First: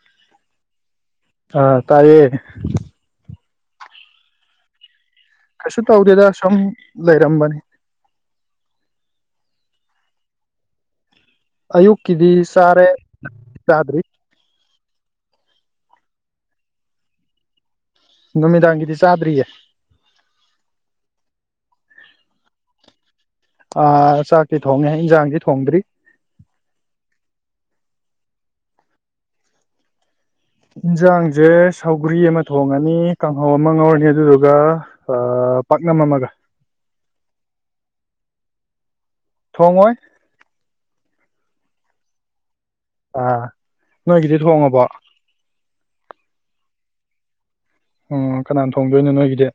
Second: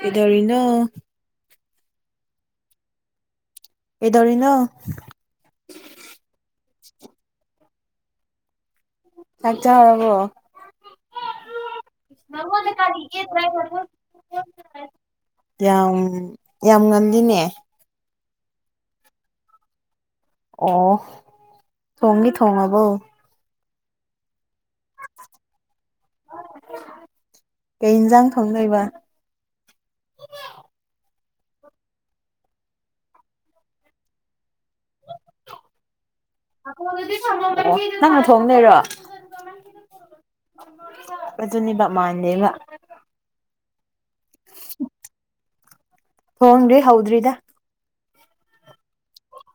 ꯀꯩꯗꯧꯔꯤꯅꯣ ꯑꯥ ꯇꯥꯏꯌꯦ ꯀꯩꯗꯧꯔꯤꯅꯣ ꯀꯩꯁꯨ ꯇꯧꯗꯦꯗ ꯁꯨꯝ ꯂꯩꯔꯝꯕꯅꯤ ꯆꯥꯛ ꯆꯥꯔꯕꯣ ꯑꯌꯨꯛꯀꯤꯗꯤ ꯆꯥꯔꯦ ꯆꯥꯗ꯭ꯔꯤ ꯌꯥꯝ ꯌꯥꯝ ꯉꯟꯂꯤꯅꯦ ꯅꯨꯃꯤꯗꯥꯡꯒꯤꯗꯤ ꯆꯥꯗ꯭ꯔꯤꯌꯦ ꯑꯣ ꯊꯣꯡꯗꯤ ꯊꯣꯡꯉꯥꯕꯣ ꯑꯥ ꯆꯥꯛꯇꯤ ꯊꯣꯡꯉꯦ ꯏꯟꯖꯥꯡꯗꯤ ꯊꯣꯡꯗ꯭ꯔꯤ ꯀꯩ ꯏꯟꯁꯥꯡ ꯊꯣꯡꯗꯣꯏꯕ ꯏꯟꯁꯥꯡꯁꯦ ꯁꯧꯒ꯭ꯔꯤ ꯑꯃ ꯊꯣꯡꯉꯅꯤ ꯀꯥꯡꯍꯧ ꯑꯃ ꯉꯧꯔꯅꯤ ꯑꯗꯨꯗꯨꯒ ꯑꯥ ꯄꯥꯛꯅꯝ ꯑꯃꯒ ꯑꯣ ꯅꯪꯅ ꯊꯣꯡꯗꯣꯏꯔꯣ ꯊꯣꯡꯉꯣꯏ ꯑꯗꯨꯅꯦꯕ ꯃꯥꯟꯗꯦꯕ ꯑꯥ ꯅꯣꯏꯒꯤꯗꯤ ꯊꯣꯡꯉꯥꯕꯣ ꯊꯣꯡꯗ꯭ꯉꯔꯤ ꯍꯧꯗ꯭ꯔꯤꯗ ꯑꯣ ꯀꯅꯥ ꯊꯣꯡꯗꯣꯏꯅꯣ ꯅꯣꯏꯒꯤꯗꯤ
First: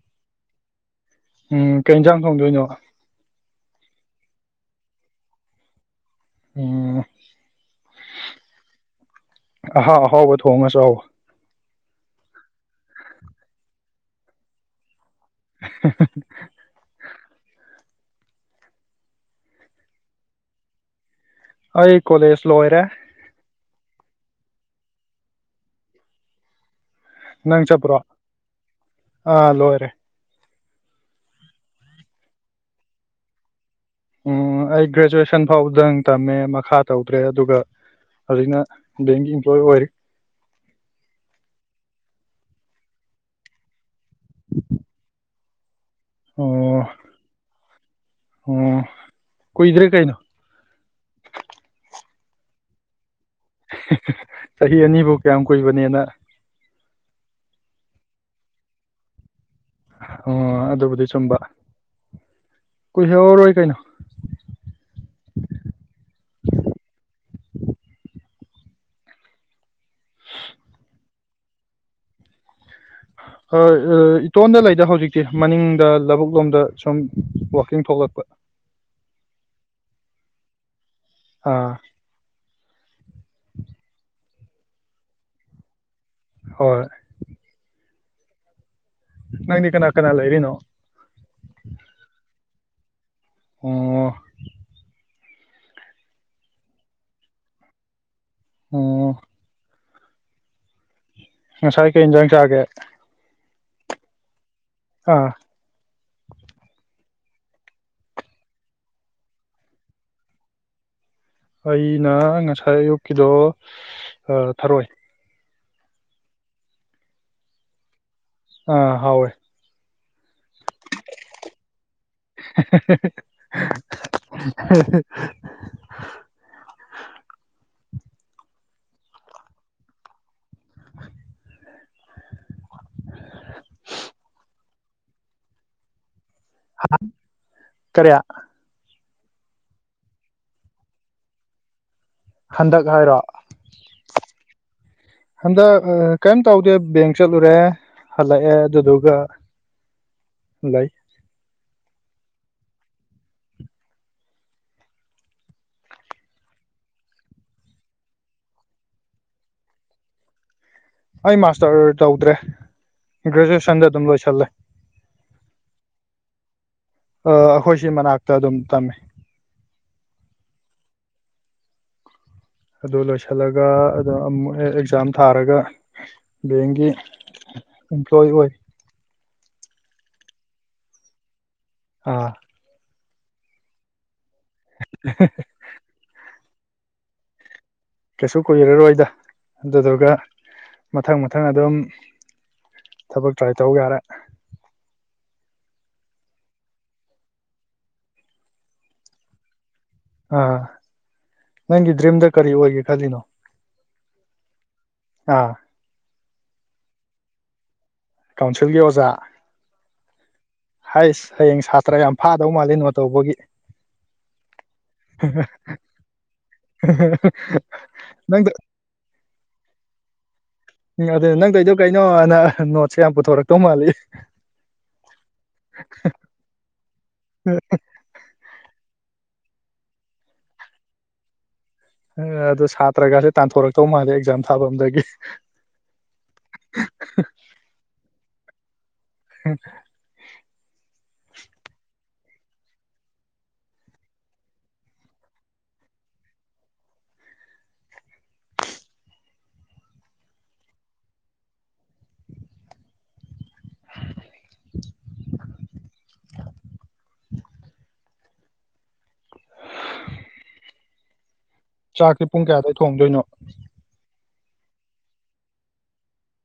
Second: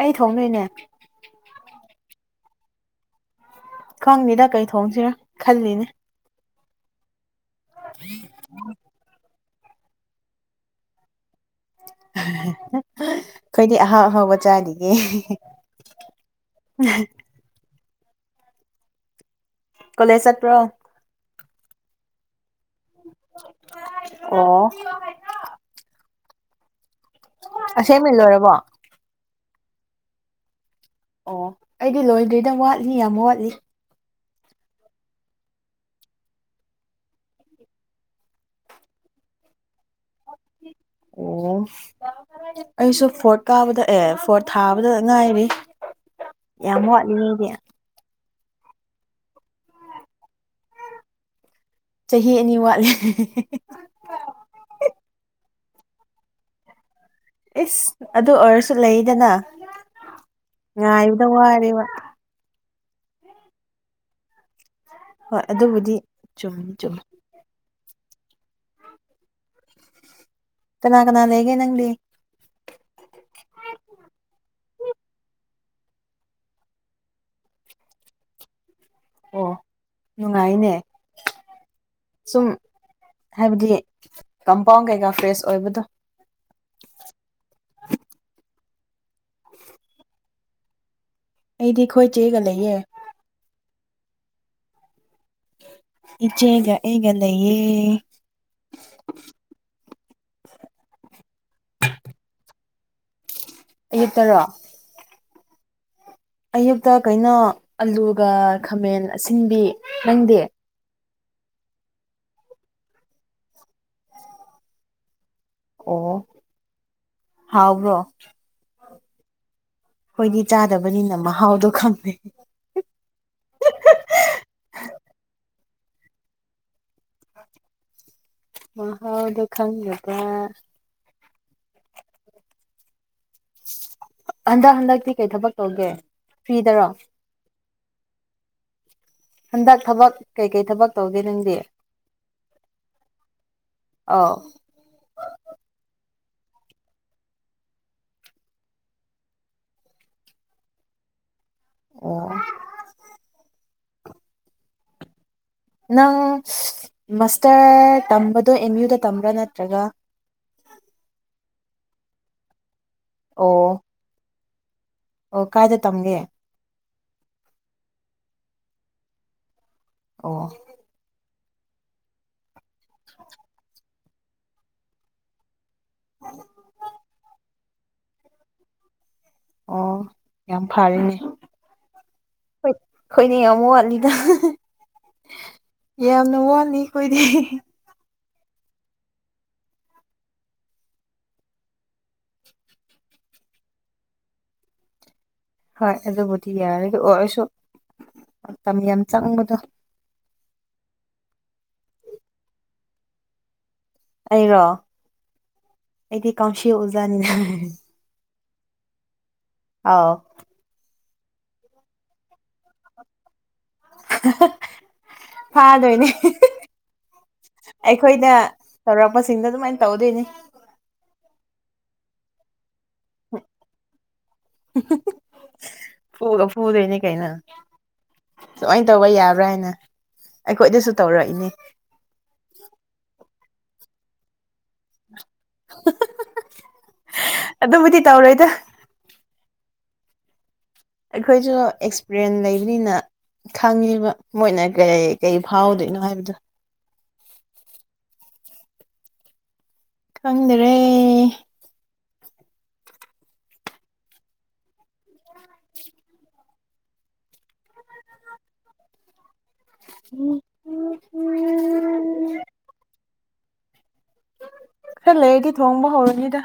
ꯑꯩ ꯊꯣꯡꯗꯣꯏꯅꯦ ꯎꯝ ꯀꯩ ꯏꯟꯁꯥꯡ ꯊꯣꯡꯗꯣꯏꯅꯣ ꯈꯪꯗꯦꯗ ꯀꯩ ꯊꯣꯡꯁꯤꯔ ꯈꯜꯂꯤꯅꯦ ꯎꯝ [unintelligible] ꯑꯍꯥꯎ ꯑꯍꯥꯎꯕ ꯊꯣꯡꯉ ꯆꯥꯎꯋꯣ ꯑꯩꯈꯣꯏꯗꯤ ꯑꯍꯥꯎ ꯑꯍꯥꯎꯕ ꯆꯥꯗꯤꯌꯦ [unintelligible] [inaudible] ꯀꯣꯂꯦꯖ ꯆꯠꯄ꯭ꯔꯣ ꯑꯩ ꯀꯣꯂꯦꯖ ꯂꯣꯏꯔꯦ ꯑꯣ ꯅꯪ ꯆꯠꯄ꯭ꯔꯣ ꯑꯁꯦꯡꯕꯩ ꯂꯣꯏꯔꯕꯣ ꯑꯥ ꯂꯣꯏꯔꯦ ꯑꯣ ꯑꯩꯗꯤ ꯂꯣꯏꯗ꯭ꯔꯤꯗ ꯋꯥꯠꯂꯤ ꯌꯥꯝ ꯋꯥꯠꯂꯤ ꯎꯝ ꯑꯩ ꯒ꯭ꯔꯦꯖꯨꯑꯦꯁꯟ ꯐꯥꯎꯕꯗꯪ ꯇꯝꯃꯦ ꯃꯈꯥ ꯇꯧꯗ꯭ꯔꯦ ꯑꯗꯨꯒ ꯍꯧꯖꯤꯛꯅ ꯕꯦꯛꯒꯤ ꯏꯝꯄ꯭ꯂꯣꯏ ꯑꯣꯏꯔꯤ ꯑꯣ ꯑꯩꯁꯨ ꯐꯣꯔꯠ ꯀꯥꯕꯗ ꯑꯦ ꯐꯣꯔꯠ ꯊꯥꯕꯗ ꯉꯥꯏꯔꯤ ꯌꯥꯝ ꯑꯣ ꯋꯥꯠꯂꯤꯅꯦ ꯑꯩꯗꯤ ꯑꯣ ꯀꯨꯏꯗ꯭ꯔꯦ ꯀꯩꯅꯣ ꯆꯍꯤ ꯑꯅꯤ ꯋꯥꯠꯂꯤ ꯆꯍꯤ ꯑꯅꯤꯕꯨ ꯀꯌꯥꯝ ꯀꯨꯏꯕꯅꯦꯅ ꯏꯁ ꯑꯗꯨ ꯑꯣꯏꯔꯁꯨ ꯂꯩꯗꯅ ꯑꯣ ꯑꯗꯨꯕꯨꯗꯤ ꯉꯥꯏꯕꯗ ꯆꯨꯝꯕ ꯋꯥꯔꯦꯕ ꯀꯨꯏꯍꯧꯔꯔꯣꯏ ꯀꯩꯅꯣ ꯍꯣꯏ ꯑꯗꯨꯕꯨꯗꯤ ꯆꯨꯝ ꯆꯨꯝ ꯀꯅꯥ ꯀꯅꯥ ꯂꯩꯒꯦ ꯅꯪꯗꯤ ꯍꯣ ꯑ ꯏꯇꯣꯟꯗ ꯂꯩꯗ ꯍꯧꯖꯤꯛꯇꯤ ꯃꯅꯤꯡꯗ ꯂꯧꯕꯨꯛ ꯂꯣꯝꯗ ꯁꯨꯝ ꯋꯥꯛꯀꯤꯡ ꯊꯣꯛꯂꯛꯄ ꯑꯣ ꯅꯨꯡꯉꯥꯏꯅꯦ ꯑꯥ ꯁꯨꯝ ꯍꯥꯏꯕꯗꯤ ꯀꯝꯄꯥꯎꯟ ꯀꯩꯀꯥ ꯐ꯭ꯔꯦꯁ ꯑꯣꯏꯕꯗꯣ ꯍꯣꯏ ꯅꯪꯗꯤ ꯀꯅꯥ ꯀꯅꯥ ꯂꯩꯔꯤꯅꯣ ꯑꯩꯗꯤ ꯑꯩꯈꯣꯏ ꯆꯦꯒ ꯂꯩꯌꯦ ꯑꯣ ꯏꯆꯦꯒ ꯑꯩꯒ ꯂꯩꯌꯦ ꯑꯣ ꯉꯁꯥꯏ ꯀꯩ ꯏꯟꯖꯥꯡ ꯆꯥꯒꯦ ꯑꯌꯨꯛꯇꯔꯣ ꯑꯥ ꯑꯌꯨꯛꯇ ꯀꯩꯅꯣ ꯑꯂꯨꯒ ꯈꯥꯃꯦꯟ ꯑꯁꯤꯟꯕꯤ ꯅꯪꯗꯤ ꯑꯩꯅ ꯉꯁꯥꯏ ꯑꯌꯨꯛꯀꯤꯗꯣ ꯑꯥ ꯊꯥꯔꯣꯏ ꯑꯣ ꯍꯥꯎꯕ꯭ꯔꯣ ꯑ ꯍꯥꯎꯋꯦ ꯈꯣꯏꯗꯤ ꯆꯥꯗꯕꯅꯤꯅ ꯃꯍꯥꯎꯗꯣ ꯈꯪꯗꯦ [inaudible] ꯃꯍꯥꯎꯗꯨ ꯈꯪꯗꯕ ꯍꯟꯗꯛ ꯍꯟꯗꯛꯇꯤ ꯀꯩ ꯊꯕꯛ ꯇꯧꯒꯦ ꯐ꯭ꯔꯤꯗꯔꯣ ꯀꯔꯤ ꯍꯟꯗꯛ ꯊꯕꯛ ꯀꯩꯀꯩ ꯊꯕꯛ ꯇꯧꯒꯦ ꯅꯪꯗꯤ ꯍꯟꯗꯛ ꯍꯥꯏꯔꯣ ꯑꯧ ꯍꯟꯗꯛ ꯑꯥ ꯀꯩꯝ ꯇꯧꯗꯦ ꯕꯦꯡ ꯆꯠꯂꯨꯔꯦ ꯍꯜꯂꯛꯑꯦ ꯗꯨꯗꯨꯒ ꯂꯩ ꯑꯣ ꯅꯪ ꯃꯥꯁꯇꯔ ꯇꯝꯕꯗꯣ ꯑꯦꯝ ꯌꯨꯗ ꯇꯝꯕ꯭ꯔꯥ ꯅꯠꯇ꯭ꯔꯒ ꯑꯩ ꯃꯥꯁꯇꯔ ꯇꯧꯗ꯭ꯔꯦ ꯑꯣ ꯒ꯭ꯔꯦꯖꯨꯑꯦꯁꯟꯗ ꯑꯗꯨꯝ ꯂꯣꯏꯁꯜꯂꯦ ꯑꯣ ꯀꯥꯏꯗ ꯇꯝꯒꯦ ꯑ ꯑꯩꯈꯣꯏ ꯁꯤ ꯃꯅꯥꯛꯇ ꯑꯗꯨꯝ ꯇꯝꯃꯦ ꯑꯣ ꯑꯗꯨ ꯂꯣꯏꯁꯜꯂꯒ ꯑꯗ ꯑꯃꯨꯛ ꯍꯦꯛ ꯑꯦꯛꯖꯥꯝ ꯊꯥꯔꯒ ꯕꯦꯡꯒꯤ ꯏꯝꯄꯂ꯭ꯣꯏ ꯑꯣꯏ ꯑꯣ ꯌꯥꯝ ꯐꯥꯔꯦꯅꯦ ꯑꯥ [unintelligible] ꯈꯣꯏꯅꯤ ꯌꯥꯝ ꯋꯥꯠꯂꯤꯗ [unintelligible] ꯌꯥꯝꯅ ꯋꯥꯠꯂꯤ ꯈꯣꯏꯗꯤ ꯀꯩꯁꯨ ꯀꯨꯏꯔꯔꯣꯏꯗ ꯑꯗꯨꯗꯨꯒ ꯃꯊꯪ ꯃꯊꯪ ꯑꯗꯨꯝ ꯊꯕꯛ ꯇ꯭ꯔꯥꯏ ꯇꯧ ꯌꯥꯔꯦ ꯍꯣꯏ ꯑꯗꯨꯕꯨꯗꯤ ꯌꯥꯔꯒ ꯑꯣ ꯑꯩꯁꯨ ꯃꯇꯝ ꯌꯥꯝ ꯆꯪꯕꯗꯣ ꯑꯥ ꯅꯪꯒꯤ ꯗ꯭ꯔꯤꯝꯗ ꯀꯔꯤ ꯑꯣꯏꯒꯦ ꯈꯜꯂꯤꯅꯣ ꯑꯩꯔꯣ ꯑꯥ ꯑꯩꯗꯤ ꯀꯥꯎꯁꯤ ꯑꯣꯖꯥꯅꯤꯅ ꯀꯥꯎꯟꯁꯤꯜꯒꯤ ꯑꯣꯖꯥ ꯑꯧ ꯍꯥꯏꯁ ꯍꯌꯦꯡ ꯁꯥꯇ꯭ꯔ ꯌꯥꯝ ꯐꯥꯗꯧ ꯃꯥꯜꯂꯦ ꯅꯣꯠ ꯇꯧꯕꯒꯤ ꯐꯥꯗꯣꯏꯅꯦ ꯑꯩꯈꯣꯏꯗ ꯅꯪꯗ ꯇꯧꯔꯛꯁꯤꯡꯗꯣ ꯑꯗꯨꯃꯥꯏꯟ ꯇꯧꯗꯣꯏꯅꯤ ꯎ ꯑꯗ ꯅꯪ ꯇꯣꯏꯗꯣ ꯀꯩꯅꯣꯅ ꯍ ꯅꯣꯠ ꯁ ꯌꯥꯝ ꯄꯨꯊꯣꯔꯛꯇꯧ ꯃꯥꯜꯂꯤ ꯐꯨꯒ [unintelligible] ꯁꯨꯃꯥꯏꯟ ꯇꯧꯕ ꯌꯥꯕ꯭ꯔꯥ ꯍꯥꯏꯅ ꯑꯩꯈꯣꯏꯗꯁꯨ ꯇꯧꯔꯛꯏꯅꯦ ꯑꯗꯨ ꯁꯥꯇ꯭ꯔꯒꯁꯦ ꯇꯥꯟꯊꯣꯔꯛꯇꯧ ꯃꯥꯜꯂꯦ ꯑꯦꯛꯖꯥꯝ ꯊꯥꯕꯝꯗꯒꯤ [unintelligible] ꯑꯗꯨꯕꯨꯗꯤ ꯇꯧꯔꯣꯏꯗ [unintelligible] ꯑꯩꯈꯣꯏꯁꯨ ꯑꯦꯛꯁꯄ꯭ꯔꯤꯑꯦꯟ ꯂꯩꯕꯅꯤꯅ ꯈꯪꯉꯤꯕ ꯃꯣꯏꯅ ꯀꯔꯤ ꯀꯩ ꯐꯥꯎꯗꯣꯏꯅꯣ ꯍꯥꯏꯕꯗꯨ ꯈꯪꯗꯔꯦ [unintelligible] ꯆꯥꯛꯇꯤ ꯄꯨꯡ ꯀ꯭ꯌꯥ ꯑꯗꯨꯋꯥꯏ ꯊꯣꯡꯗꯣꯏꯅꯣ ꯍꯦꯛ ꯂꯩꯔꯗꯤ ꯊꯣꯡꯕ ꯍꯧꯔꯅꯤꯗ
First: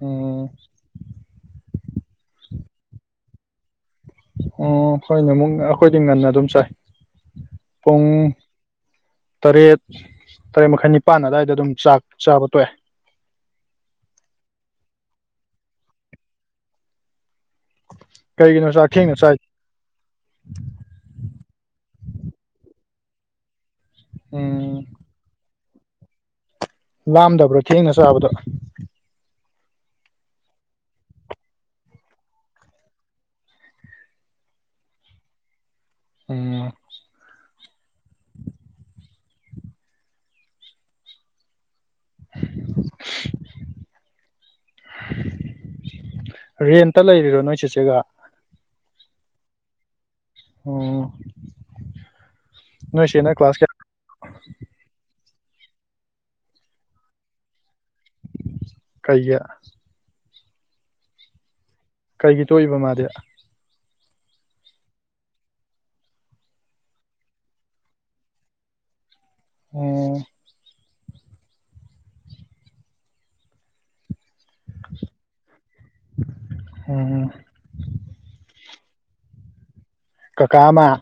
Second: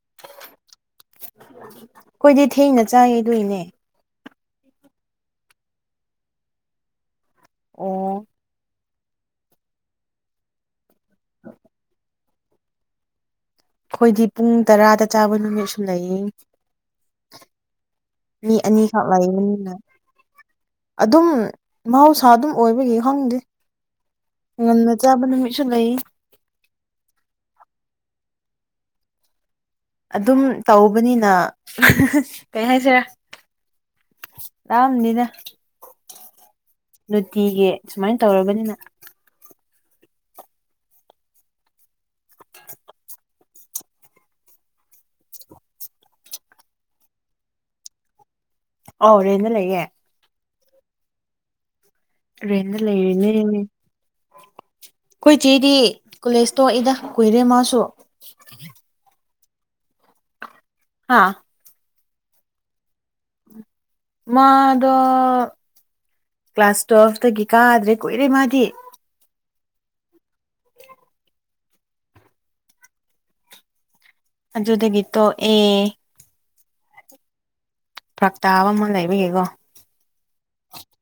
ꯎꯝ ꯈꯣꯏꯗꯤ ꯊꯦꯡꯅ ꯆꯥꯏ ꯑꯗꯨꯏꯅꯦ ꯑꯣ ꯍꯣꯏꯅꯦ ꯃꯨꯛꯅ ꯑꯈꯣꯏꯗꯤ ꯉꯟꯅ ꯑꯗꯨꯝ ꯆꯥꯏ ꯑꯣ ꯄꯨꯡ ꯇꯔꯦꯠ ꯇꯔꯦꯠ ꯃꯈꯥꯏ ꯅꯤꯄꯥꯟ ꯑꯗ꯭ꯋꯥꯏꯗ ꯑꯗꯨꯝ ꯆꯥꯛ ꯆꯥꯕ ꯇꯣꯛꯑꯦ ꯈꯣꯏꯗꯤ ꯄꯨꯡ ꯇꯔꯥꯗ ꯆꯥꯕ ꯅꯨꯃꯤꯠꯁꯨ ꯂꯩꯌꯦ ꯃꯤ ꯀꯩꯒꯤꯅꯣ ꯆꯥꯛ ꯑꯅꯤꯈꯛ ꯊꯦꯡꯅ ꯆꯥꯏ ꯂꯩꯕꯅꯤꯅ ꯑꯗꯨꯝ ꯃꯍꯧꯁꯥ ꯑꯗꯨꯝ ꯑꯣꯏꯕꯒꯤ ꯍꯪꯗꯦ ꯎꯝ ꯉꯟꯅ ꯆꯥꯕ ꯅꯨꯃꯤꯠꯁꯨ ꯂꯩ ꯂꯥꯝꯗꯕ꯭ꯔꯣ ꯊꯦꯡꯅ ꯆꯥꯕꯗꯣ ꯑꯗꯨꯝ ꯇꯧꯕꯅꯤꯅ ꯀꯩ ꯍꯥꯏꯁꯤꯔ ꯂꯥꯝꯗꯦꯗ ꯎꯝ ꯅꯨꯇꯤꯒꯤ ꯁꯨꯃꯥꯏꯟ ꯇꯧꯔꯕꯅꯤꯅ [inaudible] ꯔꯦꯟꯇ ꯂꯩꯔꯤꯔꯣ ꯅꯣꯏ ꯆꯦꯆꯦꯒ ꯑꯧ ꯔꯦꯟꯅ ꯂꯩꯌꯦ ꯑꯣ ꯔꯦꯟꯅ ꯂꯩꯔꯤꯅꯦ ꯈꯣꯏ ꯆꯦꯗꯤ ꯀꯣꯂꯦꯖ ꯇꯣꯛꯏꯗ ꯀꯨꯏꯔꯦ ꯃꯥꯁꯨ ꯀꯩꯒꯤ ꯍꯥꯥ ꯀꯩꯒꯤ ꯇꯣꯛꯏꯕ ꯃꯥꯗꯤ ꯃꯥꯗꯣ ꯀ꯭ꯂꯥꯁ ꯇꯨꯋꯦꯜꯐꯇꯥꯒꯤ ꯀꯥꯗ꯭ꯔꯦ ꯀꯨꯏꯔꯦ ꯃꯥꯗꯤ ꯎꯝ ꯑꯗꯨꯗꯒꯤ ꯇꯣꯛꯑꯦ ꯎꯝ ꯐ꯭ꯔꯛ ꯇꯥꯕ ꯑꯃ ꯂꯩꯕꯤꯒꯦꯀꯣ ꯀꯀꯥ ꯑꯃ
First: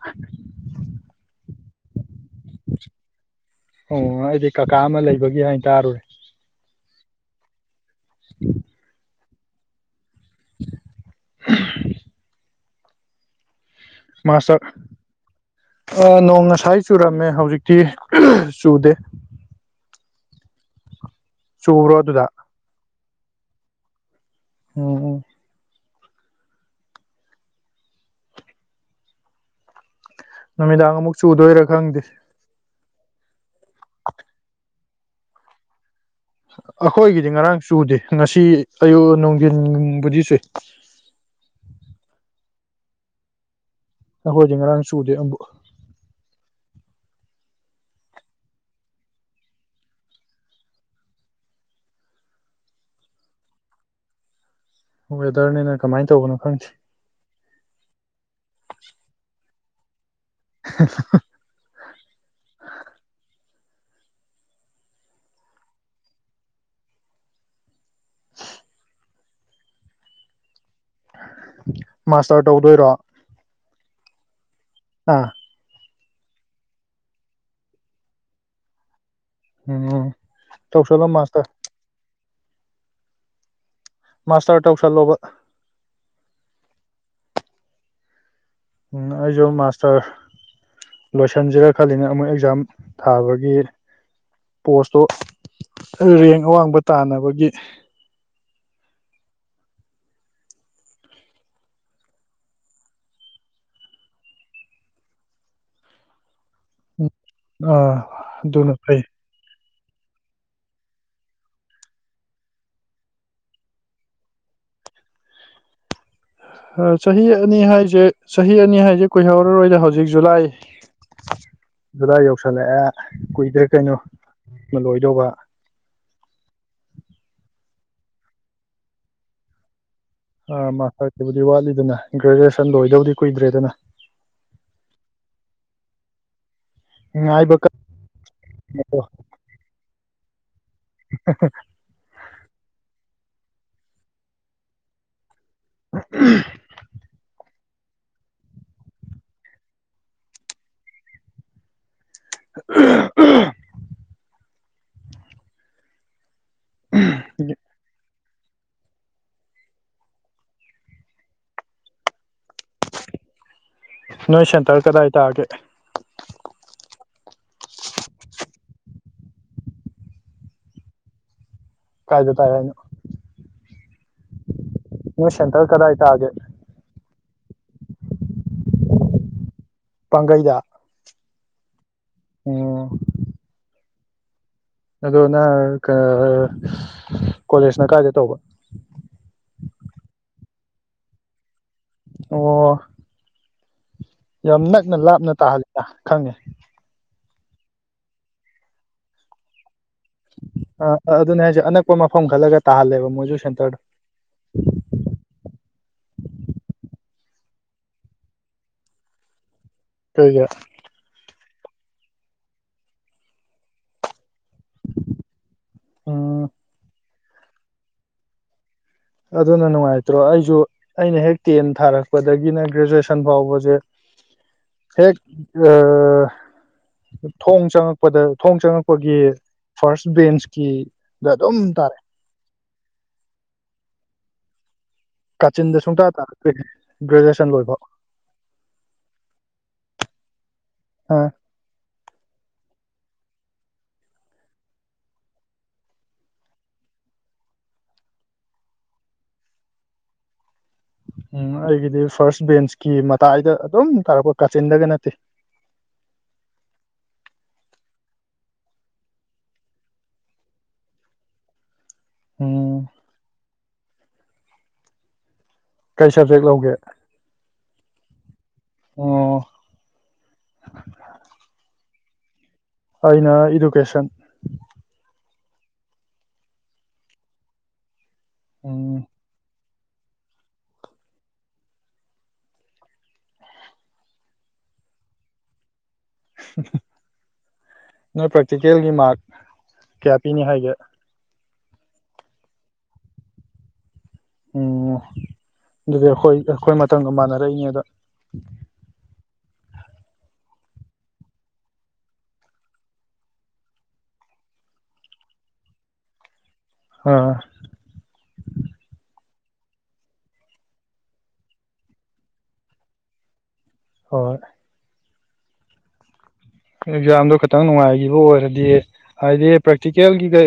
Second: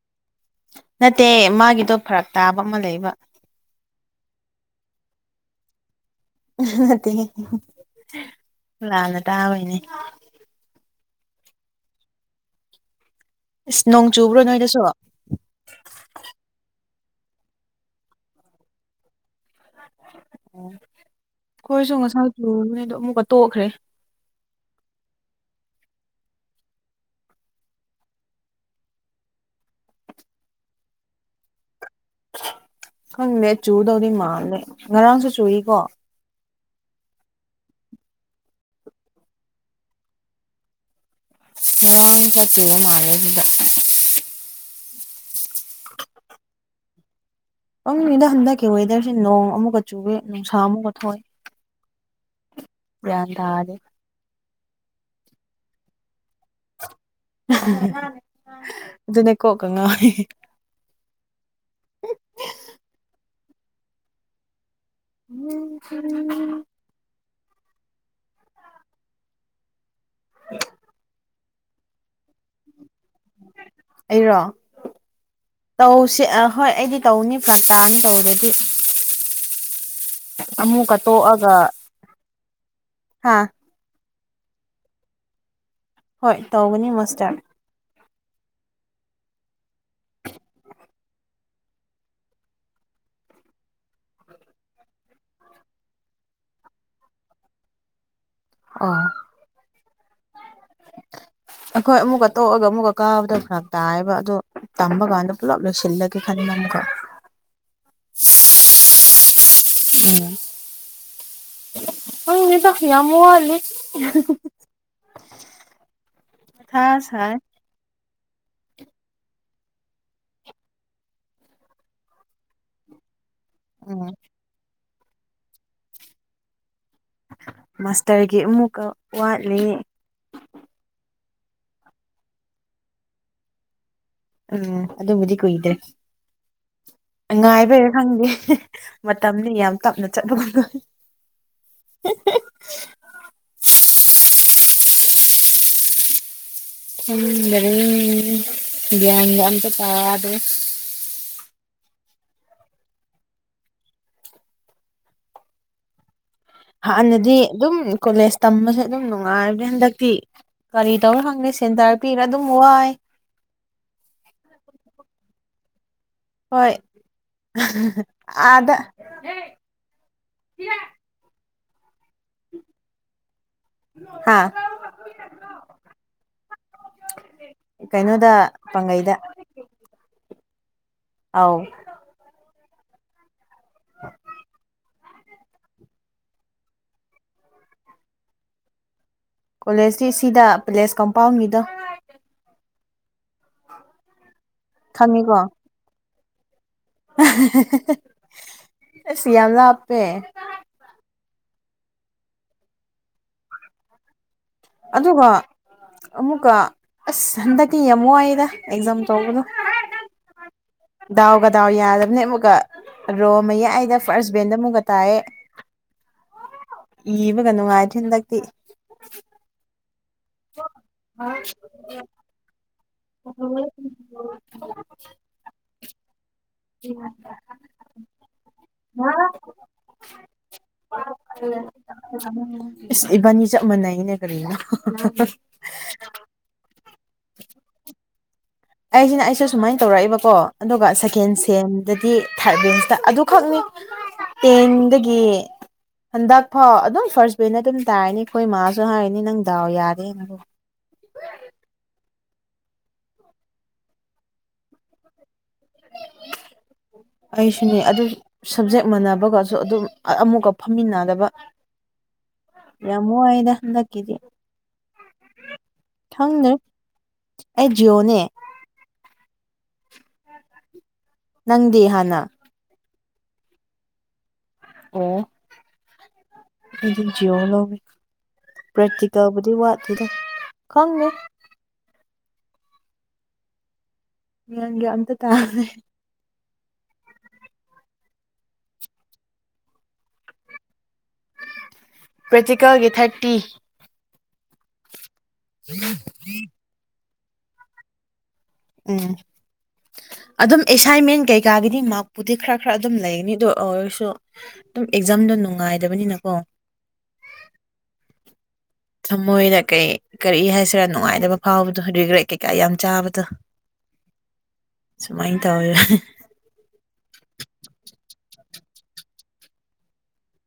ꯅꯠꯇꯦ ꯃꯥꯒꯤꯗꯣ ꯐꯔꯛ ꯇꯥꯕ ꯑꯃ ꯂꯩꯕ ꯑꯣ ꯑꯩꯗꯤ ꯀꯀꯥ ꯑꯃ ꯂꯩꯕꯒꯤ ꯍꯥꯏꯅ ꯇꯥꯔꯨꯔꯦ ꯑꯥ ꯅꯠꯇꯦꯍꯦ [inaudible] ꯂꯥꯟꯅ ꯇꯥꯕꯩꯅꯦ [unintelligible] ꯏꯁ ꯅꯣꯡ ꯆꯨꯕ꯭ꯔꯣ ꯅꯣꯏꯗꯁꯨ ꯑꯥ ꯅꯣꯡ ꯉꯁꯥꯏ ꯆꯨꯔꯝꯃꯦ ꯍꯧꯖꯤꯛꯇꯤ ꯆꯨꯗꯦ ꯑꯣ ꯈꯣꯏꯁꯨ ꯆꯨꯕ꯭ꯔꯣ ꯑꯗꯨꯗ ꯉꯁꯥꯏ ꯆꯨꯋꯦ ꯑꯗꯣ ꯑꯃꯨꯛꯀꯥ ꯇꯣꯛꯈ꯭ꯔꯦ ꯑꯣ ꯑꯣ ꯅꯨꯃꯤꯗꯥꯡ ꯑꯃꯨꯛ ꯆꯨꯗꯣꯏꯔꯥ ꯈꯪꯗꯦ ꯈꯪꯗꯦ ꯆꯨꯗꯧꯗꯤ ꯃꯥꯜꯂꯦ ꯉꯔꯥꯡꯁꯨ ꯆꯨꯏꯀꯣ ꯑꯩꯈꯣꯏꯒꯤꯗꯤ ꯉꯔꯥꯡ ꯆꯨꯗꯦ ꯉꯁꯤ ꯑꯌꯨꯛ ꯅꯨꯡꯗꯤꯟꯕꯨꯗꯤ ꯆꯨꯏ ꯉꯔꯥꯡ ꯈꯔ ꯆꯨꯕ ꯃꯥꯜꯂꯦ ꯑꯗꯨꯗ ꯑꯈꯣꯏꯗꯤ ꯉꯔꯥꯡ ꯆꯨꯗꯦ ꯑꯝꯕꯨꯛ ꯄꯪꯗꯦꯗ ꯍꯟꯗꯛꯀꯤ ꯋꯦꯗꯔꯁꯤ ꯅꯣꯡ ꯑꯃꯨꯛꯀꯥ ꯆꯨꯋꯦ ꯅꯨꯡꯁꯥ ꯑꯃꯨꯛꯀꯥ ꯊꯣꯛꯑꯦ ꯒ꯭ꯌꯥꯟ ꯇꯥꯗꯦ ꯋꯦꯗꯔꯅꯦꯅ ꯀꯃꯥꯏꯟ ꯇꯧꯕꯅꯣ ꯈꯪꯗꯦ ꯑꯗꯨꯅꯦ ꯀꯣꯛꯀꯥ ꯉꯥꯎꯋꯤ [unintelligible] ꯍꯝ [inaudible] ꯃꯥꯁꯇꯔ ꯇꯧꯗꯣꯏꯔꯣ ꯑꯩꯔꯣ ꯑꯥ ꯇꯧꯁꯦ ꯑꯥ ꯍꯣꯏ ꯑꯩꯗꯤ ꯇꯧꯅꯤ ꯐ꯭ꯥꯔꯛ ꯇꯥꯅꯤ ꯇꯧꯗꯔꯥꯗꯤ ꯎꯝ ꯑꯃꯨꯀꯥ ꯇꯧꯁꯜꯂꯣ ꯃꯥꯁꯇꯔ ꯇꯣꯛꯑꯒꯥ ꯍꯥꯥ ꯃꯥꯁꯇꯔ ꯇꯧꯁꯜꯂꯣꯕ ꯍꯣꯏ ꯇꯧꯒꯅꯤ ꯃꯥꯁꯇꯔ ꯎꯝ ꯑꯩꯖꯨ ꯃꯥꯁꯇꯔ ꯂꯣꯏꯁꯤꯟꯖꯤꯔꯥ ꯈꯜꯂꯤꯅꯦ ꯑꯃꯨꯛ ꯑꯦꯛꯖꯥꯝ ꯊꯥꯕꯒꯤ ꯄꯣꯁꯇꯣ ꯔꯦꯡ ꯑꯋꯥꯡꯕ ꯇꯥꯟꯅꯕꯒꯤ ꯑꯣ ꯑꯈꯣꯏ ꯑꯃꯨꯛꯀꯥ ꯇꯣꯛꯑꯥꯒ ꯑꯃꯨꯛꯀꯥ ꯀꯥꯕꯗꯣ ꯐꯔꯛ ꯇꯥꯏꯕ ꯑꯗꯣ ꯇꯝꯕ ꯀꯥꯟꯗꯥ ꯄꯨꯂꯞ ꯂꯣꯏꯁꯤꯟꯂꯥꯒꯦ ꯈꯟꯕꯥ ꯑꯃꯨꯛꯀꯥ ꯎꯝ ꯑꯥ ꯑꯗꯨꯅ ꯐꯩ ꯎꯝ ꯈꯪꯗꯦꯗꯥ ꯌꯥꯝ ꯋꯥꯠꯂꯤ ꯃꯊꯥ ꯍꯥ ꯆꯍꯤ ꯁꯥꯏ ꯑꯅꯤ ꯍꯥꯏꯖꯦ ꯆꯍꯤ ꯑꯅꯤ ꯍꯥꯏꯖꯦ ꯀꯨꯏꯍꯧꯔꯥꯔꯣꯏꯗ ꯍꯧꯖꯤꯛ ꯖꯨꯂꯥꯏ ꯖꯨꯂꯥꯏ ꯌꯧꯁꯜꯂꯛꯑꯦ ꯀꯨꯏꯗ꯭ꯔꯦ ꯀꯩꯅꯣ ꯎꯝ ꯂꯣꯏꯗꯧꯕ ꯃꯥꯁꯇꯔꯒꯤ ꯑꯃꯨꯛꯀꯥ ꯋꯥꯠꯂꯤ ꯑꯥ ꯃꯥꯁꯇꯔꯒꯤꯕꯨꯗꯤ ꯋꯥꯠꯂꯤꯗꯅ ꯒ꯭ꯔꯦꯖꯨꯑꯦꯁꯟ ꯂꯣꯏꯗꯧꯗꯤ ꯀꯨꯏꯗ꯭ꯔꯦꯗꯥꯅ ꯎꯝ ꯑꯗꯨꯕꯨꯗꯤ ꯀꯨꯏꯗ꯭ꯔꯦ ꯉꯥꯏꯕ ꯉꯥꯏꯕꯩꯔꯥ ꯈꯪꯗꯦ ꯀꯟꯕꯗꯣ ꯃꯇꯝꯗꯤ ꯌꯥꯝ ꯇꯞꯅ ꯆꯠꯄꯥꯒꯨꯝ ꯇꯧꯋꯤ [unintelligible] [unintelligible] ꯎꯝ ꯈꯪꯗꯔꯦ ꯒꯌꯥꯟꯒꯥ ꯑꯃꯇꯥ ꯇꯥꯗꯥꯔꯦ [unintelligible] ꯍꯥꯟꯅꯗꯤ ꯑꯗꯨꯝ ꯀꯣꯂꯦꯖ ꯇꯝꯕꯁꯦ ꯑꯗꯨꯝ ꯅꯨꯡꯉꯥꯏꯕꯅꯤ ꯍꯟꯗꯛꯇꯤ ꯀꯔꯤ ꯇꯧꯔ ꯈꯪꯗꯦ ꯁꯦꯟꯇꯔ ꯄꯤꯔ ꯑꯗꯨꯝ ꯋꯥꯏ ꯅꯣꯏ ꯁꯦꯟꯇꯔ ꯀꯗꯥꯏ ꯇꯥꯒꯦ ꯍꯣꯏ ꯑꯥꯗꯥ ꯀꯥꯏꯗ ꯇꯥꯏ ꯍꯥꯏꯅꯣ ꯍꯥ ꯅꯣꯏ ꯁꯦꯟꯇ꯭ꯔ ꯀꯗꯥꯏ ꯇꯥꯒꯦ ꯀꯩꯅꯣꯗꯥ ꯄꯥꯡꯒꯩꯗꯥ ꯄꯥꯡꯒꯩꯗꯥ ꯑꯥꯎ ꯑꯣ [unintelligible] ꯑꯗꯣ ꯅꯪ ꯀꯥ ꯀꯣꯂꯦꯖꯅ ꯀꯥꯏꯗ ꯇꯧꯕ ꯀꯣꯂꯦꯖꯇꯤ ꯁꯤꯗ ꯄꯦꯂꯦꯁ ꯀꯝꯄꯥꯎꯟꯒꯤꯗꯣ ꯑꯣ ꯌꯥꯝ ꯅꯛꯅꯥ ꯂꯥꯞꯅ ꯈꯪꯉꯤꯀꯣ ꯇꯥꯍꯟꯂꯤꯗꯥ ꯈꯪꯉꯤ ꯑꯁ ꯌꯥꯝ ꯂꯥꯞꯄꯦ ꯑꯥ ꯑꯗꯨꯅꯦ ꯍꯥꯏꯁꯦ ꯑꯅꯛꯄꯥ ꯃꯥꯐꯝ ꯈꯜꯂꯒ ꯇꯥꯍꯜꯂꯦꯕ ꯃꯣꯏꯖꯨ ꯁꯦꯟꯇꯔꯗꯣ ꯑꯗꯨꯒꯥ ꯑꯃꯨꯛꯀꯥ ꯑꯁ ꯍꯟꯗꯛꯇꯤ ꯌꯥꯝ ꯋꯥꯏꯌꯦꯗꯥ ꯑꯦꯛꯖꯥꯝ ꯇꯧꯕꯗꯣ ꯀꯩꯒꯤ ꯗꯥꯎꯒꯥ ꯗꯥꯎ ꯌꯥꯗꯕꯅꯦ ꯑꯃꯨꯛꯀꯥ ꯔꯣ ꯃꯌꯥꯏꯗꯥ ꯐꯥꯔꯁ ꯕꯦꯟꯁꯗꯥ ꯑꯃꯨꯛꯀꯥ ꯇꯥꯏꯑꯦ ꯎꯝ ꯏꯕꯥꯒ ꯅꯨꯡꯉꯥꯏꯇ꯭ꯔꯦ ꯍꯟꯗꯛꯇꯤ ꯑꯗꯨꯅ ꯅꯨꯡꯉꯥꯏꯇ꯭ꯔꯣ ꯑꯩꯁꯨ ꯑꯩꯅ ꯍꯦꯛ ꯇꯦꯟ ꯊꯥꯔꯛꯄꯗꯒꯤꯅ ꯒ꯭ꯔꯦꯖꯨꯑꯦꯁꯟ ꯁꯟ ꯐꯥꯎꯕꯖꯦ ꯍꯦꯛ ꯑ ꯊꯣꯡ ꯆꯪꯉꯛꯄꯗ ꯊꯣꯡ ꯆꯪꯉꯛꯄꯒꯤ ꯐꯥꯔꯁ ꯕꯦꯟꯁꯀꯤꯗ ꯑꯗꯨꯝ ꯇꯥꯔꯛꯏ ꯏꯁ ꯏꯕꯥꯅꯤ ꯆꯞ ꯃꯏꯅꯩꯅꯦ ꯀꯔꯤꯅꯣ [unintelligible] [unintelligible] ꯀꯥꯆꯤꯟꯗ ꯁꯨꯡꯇꯥ ꯇꯥꯔꯛꯇꯩ ꯒ꯭ꯔꯦꯖꯨꯑꯦꯁꯟ ꯂꯣꯏꯕꯧ ꯑꯩꯁꯤꯅ ꯑꯩꯁꯨ ꯁꯨꯃꯥꯏꯅ ꯇꯧꯔꯛꯏꯕꯀꯣ ꯑꯗꯨꯒ ꯁꯀꯦꯟ ꯑ ꯁꯦꯟ ꯗꯗꯤ ꯊꯥꯔꯠ ꯕꯦꯟꯁꯇ ꯑꯗꯨꯈꯛꯅꯤ ꯇꯦꯟꯗꯒꯤ ꯍꯟꯗꯛ ꯐꯥꯎ ꯑꯗꯨꯝ ꯐꯥꯔꯁ ꯕꯦꯅ ꯑꯗꯨꯝ ꯇꯥꯔꯅꯤ ꯑꯈꯣꯏ ꯏꯃꯥꯖꯨ ꯍꯥꯏꯔꯅꯤ ꯅꯪ ꯗꯥꯎ ꯌꯥꯗꯦꯅ ꯎꯝ ꯑꯩꯒꯤꯗꯤ ꯐꯥꯔꯁ ꯕꯦꯟꯁꯀꯤ ꯃꯇꯥꯏꯗ ꯑꯗꯨꯝ ꯇꯥꯔꯛꯄ ꯀꯥꯆꯤꯟꯗꯒ ꯅꯠꯇꯦ ꯑꯩꯁꯨꯅꯦ ꯑꯗꯨ ꯁꯕꯖꯦꯛ ꯃꯥꯟꯅꯕꯒꯁꯨ ꯑꯗꯨꯝ ꯑꯃꯨꯛꯀ ꯐꯝꯃꯤꯟꯅꯗꯕ꯫ ꯎꯝ ꯌꯥꯝ ꯋꯥꯏꯗ ꯍꯟꯗꯛꯀꯤꯗꯤ ꯀꯩ ꯁꯕꯖꯦꯛ ꯈꯪꯗ꯭ꯔꯦ ꯂꯧꯒꯦ ꯑꯩ ꯖꯤꯌꯣꯅꯦ ꯑꯣ ꯅꯪꯗꯤ ꯍꯥꯟꯅ ꯑꯩꯅ ꯏꯗꯨꯀꯦꯁꯟ ꯑꯣ ꯑꯩꯗꯤ ꯖꯤꯌꯣ ꯂꯧꯏ ꯎꯝ ꯄ꯭ꯔꯛꯇꯤ ꯇꯧꯕꯗꯤ ꯋꯥꯠꯇꯦꯗ ꯈꯪꯗꯦ [unintelligible] ꯑꯝꯇ ꯇꯥꯗꯦ ꯅꯣꯏ ꯄ꯭ꯔꯥꯛꯇꯤꯀꯦꯜꯒꯤ ꯃꯥꯛ ꯀꯌꯥ ꯄꯤꯅꯤ ꯍꯥꯏꯒꯦ ꯄ꯭ꯔꯦꯇꯤꯀꯜꯒꯤ ꯊꯥꯔꯇꯤ ꯎꯝ ꯑꯗꯨꯗꯤ ꯑꯈꯣꯏ ꯑꯈꯣꯏ ꯃꯇꯝꯒ ꯃꯥꯟꯅꯔꯛꯏꯅꯦ ꯗ ꯎꯝ ꯑꯗꯨꯝ ꯑꯦꯁꯥꯏꯟꯃꯦꯟ ꯀꯩꯀꯥꯒꯤꯗꯤ ꯃꯥꯛꯄꯨꯗꯤ ꯈꯔ ꯈꯔ ꯑꯗꯨꯝ ꯂꯩꯒꯅꯤ ꯑꯗꯨ ꯑꯣꯏꯔꯁꯨ ꯑꯗꯨꯝ ꯑꯦꯛꯖꯥꯝꯗꯣ ꯅꯨꯡꯉꯥꯏꯗꯕꯅꯤꯅꯀꯣ ꯍꯥ [inaudible] ꯊꯃꯣꯏꯗ ꯀꯩ ꯀꯔꯤ ꯍꯥꯏꯁꯤꯔꯥ ꯅꯨꯡꯉꯥꯏꯗꯕ ꯐꯥꯎꯕꯗꯣ ꯔꯤꯒ꯭ꯔꯦꯠ ꯀꯩꯀꯥ ꯌꯥꯝ ꯆꯥꯕꯗꯣ ꯍꯣꯏ ꯁꯨꯃꯥꯏꯅ ꯇꯧꯋꯦ ꯑꯦꯛꯖꯥꯝꯗꯣ ꯈꯇꯪ ꯅꯨꯡꯉꯥꯏꯒꯤꯕ ꯑꯣꯏꯔꯗꯤ ꯍꯥꯏꯗꯤ ꯄ꯭ꯔꯦꯛꯇꯤꯀꯦꯜꯒꯤꯒ